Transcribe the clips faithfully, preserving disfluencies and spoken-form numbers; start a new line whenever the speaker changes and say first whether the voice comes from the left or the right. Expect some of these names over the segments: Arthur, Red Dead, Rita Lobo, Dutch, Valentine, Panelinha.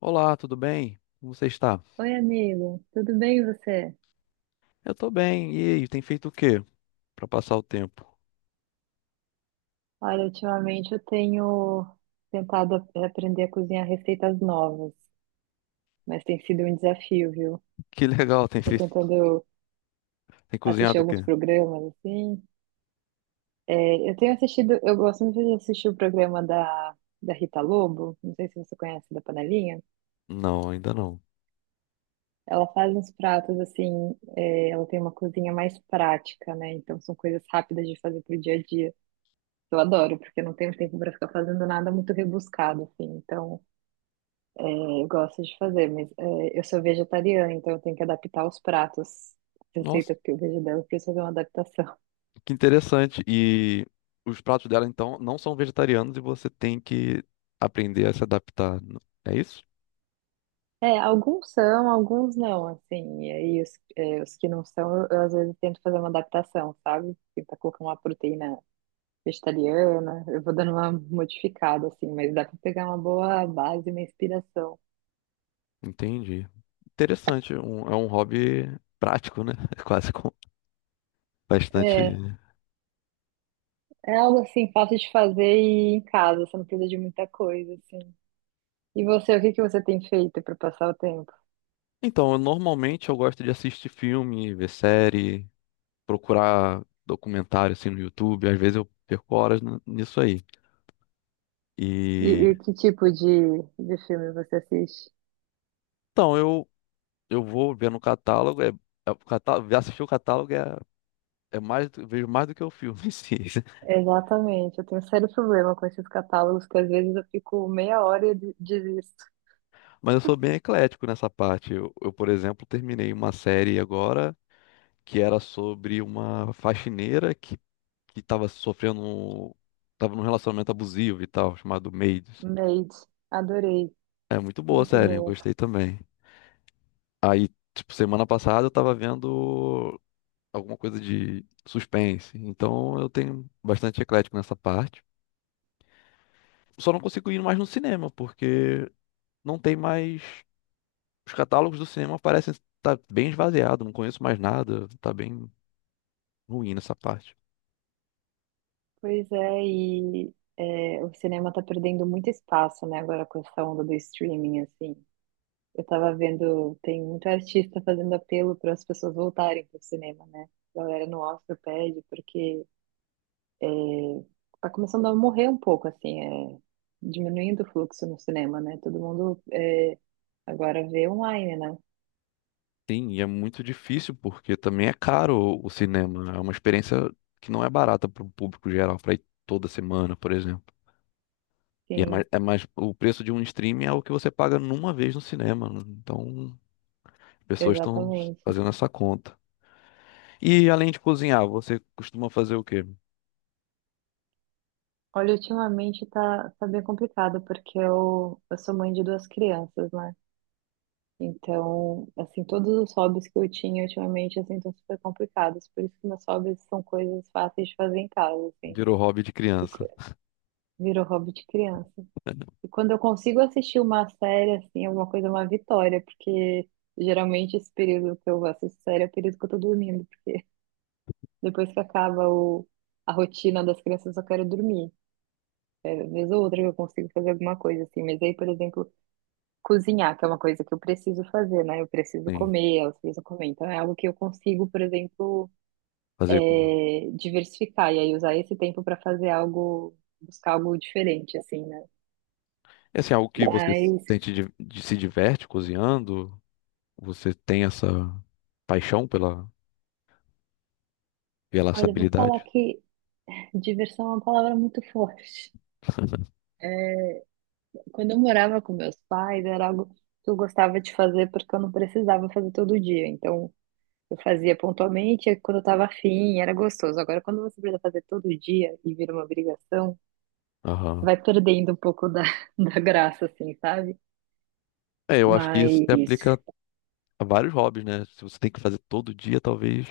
left: Olá, tudo bem? Como você está?
right: Oi, amigo, tudo bem e você?
left: Eu tô bem. E aí, tem feito o quê para passar o tempo?
right: Olha, ultimamente eu tenho tentado ap- aprender a cozinhar receitas novas, mas tem sido um desafio, viu?
left: Que legal, tem
right: Tô
left: feito,
right: tentando
left: tem
right: assistir
left: cozinhado o
right: alguns
left: quê?
right: programas, assim. É, eu tenho assistido, eu gosto muito de assistir o programa da, da Rita Lobo, não sei se você conhece, da Panelinha.
left: Não, ainda não.
right: Ela faz uns pratos, assim, é, ela tem uma cozinha mais prática, né? Então são coisas rápidas de fazer pro dia a dia. Eu adoro, porque eu não tenho tempo para ficar fazendo nada muito rebuscado, assim, então. É, eu gosto de fazer, mas é, eu sou vegetariana, então eu tenho que adaptar os pratos,
left: Nossa,
right: receitas que eu vejo dela, eu preciso fazer uma adaptação.
left: que interessante. E os pratos dela então não são vegetarianos e você tem que aprender a se adaptar. É isso?
right: É, alguns são, alguns não, assim, e aí os, é, os que não são, eu, eu às vezes tento fazer uma adaptação, sabe? Tentar colocar uma proteína vegetariana, eu vou dando uma modificada, assim, mas dá pra pegar uma boa base, uma inspiração.
left: Entendi. Interessante. Um- é um hobby prático, né? Quase com
right: É,
left: bastante.
right: é algo, assim, fácil de fazer e em casa, você não precisa de muita coisa, assim. E você, o que que você tem feito para passar o tempo?
left: Então, eu, normalmente eu gosto de assistir filme, ver série. Procurar documentário assim no YouTube, às vezes eu perco horas n- nisso aí.
right: E,
left: E
right: e que tipo de, de filme você assiste?
left: então eu eu vou ver no catálogo, é, é o catálogo, assistir o catálogo é. É mais, do- vejo mais do que o filme em si.
right: Exatamente, eu tenho um sério problema com esses catálogos, que às vezes eu fico meia hora e de- desisto.
left: Mas eu sou bem eclético nessa parte. Eu, eu, por exemplo, terminei uma série agora que era sobre uma faxineira que, que estava sofrendo, estava num relacionamento abusivo e tal, chamado Maids.
right: Made, adorei,
left: É muito boa a
right: muito
left: série, eu
right: bom.
left: gostei também. Aí, tipo, semana passada eu tava vendo alguma coisa de suspense. Então eu tenho bastante eclético nessa parte. Só não consigo ir mais no cinema, porque não tem mais. Os catálogos do cinema parecem estar bem esvaziados, não conheço mais nada, tá bem ruim nessa parte.
right: Pois é, e é, o cinema tá perdendo muito espaço, né, agora com essa onda do streaming, assim. Eu tava vendo, tem muito artista fazendo apelo para as pessoas voltarem pro cinema, né? A galera no Oscar pede, porque tá começando a morrer um pouco, assim, é, diminuindo o fluxo no cinema, né? Todo mundo é, agora vê online, né?
left: Sim, e é muito difícil porque também é caro o o cinema, é uma experiência que não é barata para o público geral, para ir toda semana, por exemplo. E é mais,
right: Sim,
left: é mais, o preço de um streaming é o que você paga numa vez no cinema, né? Então as pessoas estão
right: exatamente.
left: fazendo essa conta. E além de cozinhar, você costuma fazer o quê?
right: Olha, ultimamente tá, tá bem complicado, porque eu, eu sou mãe de duas crianças, né? Então, assim, todos os hobbies que eu tinha ultimamente, assim, estão super complicados. Por isso que meus hobbies são coisas fáceis de fazer em casa, assim.
left: Virou hobby de
right: E co-
left: criança.
right: virou hobby de criança. E quando eu consigo assistir uma série, assim, alguma coisa, é uma vitória, porque geralmente esse período que eu assisto série é o período que eu tô dormindo. Depois que acaba o, a rotina das crianças, eu só quero dormir. É, vez ou outra que eu consigo fazer alguma coisa, assim. Mas aí, por exemplo, cozinhar, que é uma coisa que eu preciso fazer, né? Eu preciso
left: Sim,
right: comer, elas precisam comer. Então é algo que eu consigo, por exemplo,
left: fazer. Com.
right: é, diversificar. E aí usar esse tempo para fazer algo, buscar algo diferente, assim, né?
left: É assim, algo que você
right: Mas,
left: sente de, de- se diverte cozinhando? Você tem essa paixão pela, pela essa
right: olha, eu vou falar
left: habilidade?
right: que. Diversão é uma palavra muito forte. É, quando eu morava com meus pais, era algo que eu gostava de fazer porque eu não precisava fazer todo dia. Então, eu fazia pontualmente, e quando eu estava afim, era gostoso. Agora, quando você precisa fazer todo dia e vira uma obrigação,
left: Aham.
right: vai perdendo um pouco da, da graça, assim, sabe?
left: É, eu acho que isso se
right: Mas,
left: aplica a vários hobbies, né? Se você tem que fazer todo dia, talvez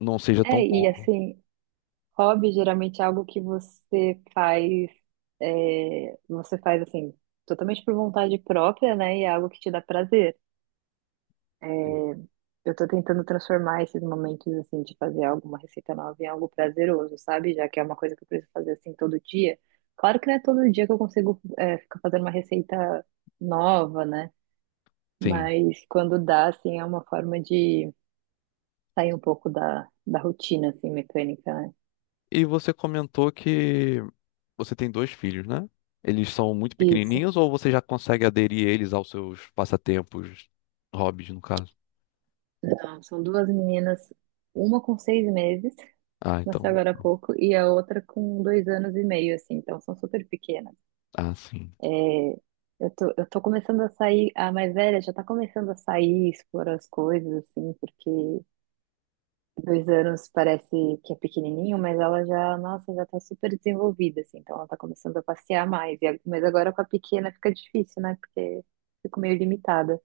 left: não seja tão
right: é, e
left: bom.
right: assim, hobby geralmente é algo que você faz, é, você faz, assim, totalmente por vontade própria, né? E é algo que te dá prazer. Eu tô tentando transformar esses momentos, assim, de fazer alguma receita nova em algo prazeroso, sabe? Já que é uma coisa que eu preciso fazer, assim, todo dia. Claro que não é todo dia que eu consigo, é, ficar fazendo uma receita nova, né?
left: Sim.
right: Mas quando dá, assim, é uma forma de sair um pouco da, da, rotina, assim, mecânica, né?
left: E você comentou que você tem dois filhos, né? Eles são muito
right: Isso.
left: pequenininhos ou você já consegue aderir eles aos seus passatempos, hobbies, no caso?
right: Não, são duas meninas, uma com seis meses,
left: Ah,
right: nasceu
left: então.
right: agora há pouco, e a outra com dois anos e meio, assim. Então, são super pequenas.
left: Ah, sim.
right: É, Eu tô, eu tô começando a sair, a mais velha já tá começando a sair, explorar as coisas, assim, porque dois anos parece que é pequenininho, mas ela já, nossa, já tá super desenvolvida, assim, então ela tá começando a passear mais. E a- mas agora com a pequena fica difícil, né? Porque fico meio limitada.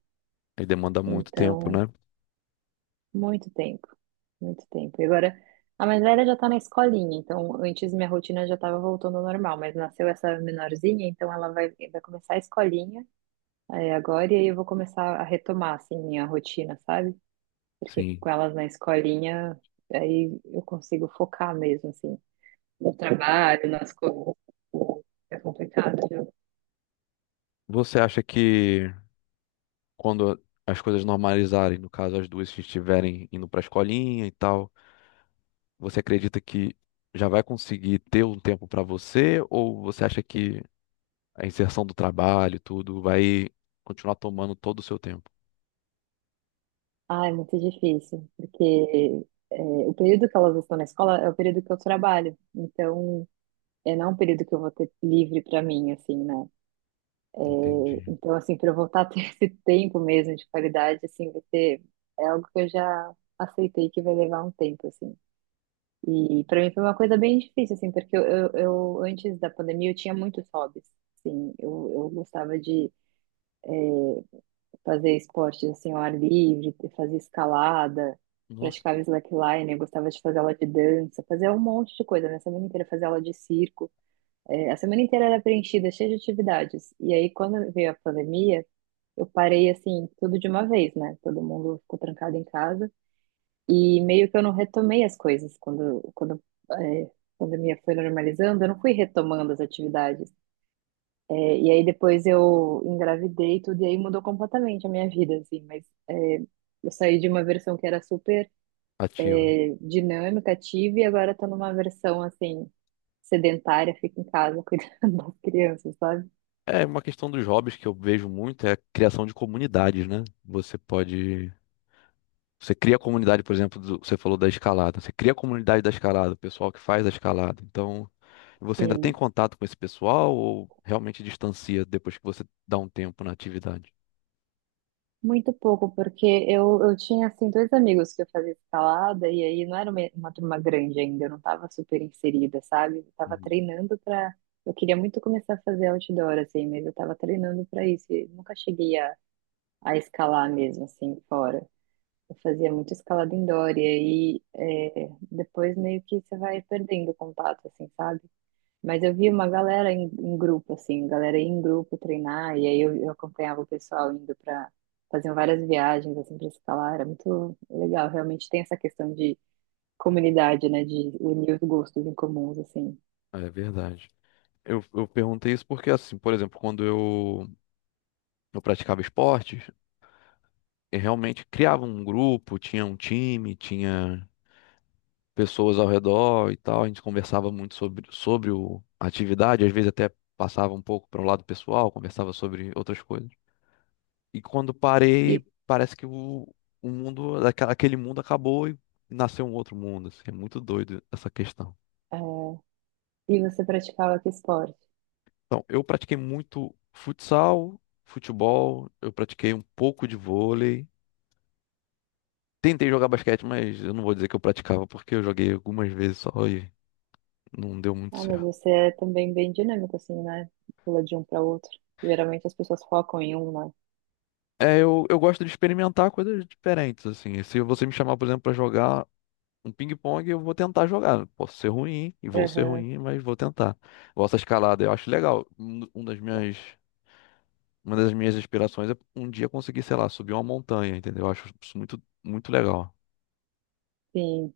left: Aí demanda muito tempo,
right: Então,
left: né?
right: muito tempo, muito tempo. E agora, a mais velha já tá na escolinha, então antes minha rotina já tava voltando ao normal, mas nasceu essa menorzinha, então ela vai, vai começar a escolinha. É, agora e aí eu vou começar a retomar assim minha rotina, sabe? Porque
left: Sim.
right: com elas na escolinha, aí eu consigo focar mesmo assim no trabalho, nas coisas. É complicado, viu?
left: Você acha que quando as coisas normalizarem, no caso as duas estiverem indo pra escolinha e tal, você acredita que já vai conseguir ter um tempo para você, ou você acha que a inserção do trabalho, tudo, vai continuar tomando todo o seu tempo?
right: Ah, é muito difícil, porque é, o período que elas estão na escola é o período que eu trabalho. Então, é não é um período que eu vou ter livre para mim, assim, né? É,
left: Entendi.
right: então, assim, para eu voltar a ter esse tempo mesmo de qualidade, assim, vai ter, é algo que eu já aceitei que vai levar um tempo, assim. E para mim foi uma coisa bem difícil, assim, porque eu, eu, eu, antes da pandemia eu tinha muitos hobbies. Assim, eu, eu gostava de fazer esportes assim, ao ar livre, fazer escalada,
left: Nossa,
right: praticava slackline, eu gostava de fazer aula de dança, fazia um monte de coisa, né? A semana inteira fazia aula de circo. É, a semana inteira era preenchida, cheia de atividades. E aí, quando veio a pandemia, eu parei assim, tudo de uma vez, né? Todo mundo ficou trancado em casa. E meio que eu não retomei as coisas quando, quando é, a pandemia foi normalizando, eu não fui retomando as atividades. É, e aí depois eu engravidei e tudo, e aí mudou completamente a minha vida, assim. Mas é, eu saí de uma versão que era super
left: ativa.
right: é, dinâmica, ativa, e agora tô numa versão, assim, sedentária, fico em casa cuidando das crianças, sabe?
left: É uma questão dos hobbies que eu vejo muito é a criação de comunidades, né? Você pode. Você cria a comunidade, por exemplo, do- você falou da escalada. Você cria a comunidade da escalada, o pessoal que faz a escalada. Então, você ainda tem
right: Sim,
left: contato com esse pessoal ou realmente distancia depois que você dá um tempo na atividade?
right: muito pouco, porque eu, eu tinha, assim, dois amigos que eu fazia escalada, e aí não era uma, uma turma grande ainda, eu não tava super inserida, sabe? Eu tava
left: Uhum.
right: treinando pra. Eu queria muito começar a fazer outdoor, assim, mas eu tava treinando pra isso, e nunca cheguei a, a escalar mesmo, assim, fora. Eu fazia muito escalada indoor, e aí é, depois meio que você vai perdendo o contato, assim, sabe? Mas eu vi uma galera em, em grupo, assim, galera ia em grupo treinar, e aí eu, eu acompanhava o pessoal indo para faziam várias viagens, assim, para escalar, era muito legal, realmente tem essa questão de comunidade, né, de unir os gostos em comuns, assim.
left: É verdade. Eu, eu perguntei isso porque, assim, por exemplo, quando eu, eu praticava esportes, eu realmente criava um grupo, tinha um time, tinha pessoas ao redor e tal. A gente conversava muito sobre, sobre o, a atividade, às vezes até passava um pouco para o lado pessoal, conversava sobre outras coisas. E quando parei,
right: E,
left: parece que o, o mundo, aquela- aquele mundo acabou e nasceu um outro mundo. Assim, é muito doido essa questão.
right: é, e você praticava que esporte?
left: Então, eu pratiquei muito futsal, futebol, eu pratiquei um pouco de vôlei. Tentei jogar basquete, mas eu não vou dizer que eu praticava, porque eu joguei algumas vezes só e não deu muito
right: Ah, mas
left: certo.
right: você é também bem dinâmico, assim, né, pula de um para outro. Geralmente as pessoas focam em um, né?
left: É, eu, eu gosto de experimentar coisas diferentes, assim. Se você me chamar, por exemplo, pra jogar um ping-pong, eu vou tentar jogar. Posso ser ruim, e vou ser
right: Aham,
left: ruim, mas vou tentar. Gosto da escalada, eu acho legal. Um, um das minhas, uma das minhas aspirações é um dia conseguir, sei lá, subir uma montanha, entendeu? Eu acho isso muito, muito legal.
right: sim.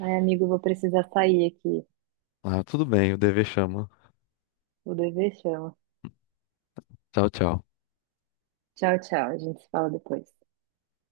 right: Ai, amigo, vou precisar sair aqui,
left: Ah, tudo bem, o dever chama.
right: o dever chama.
left: Tchau, tchau.
right: Tchau, tchau, a gente se fala depois.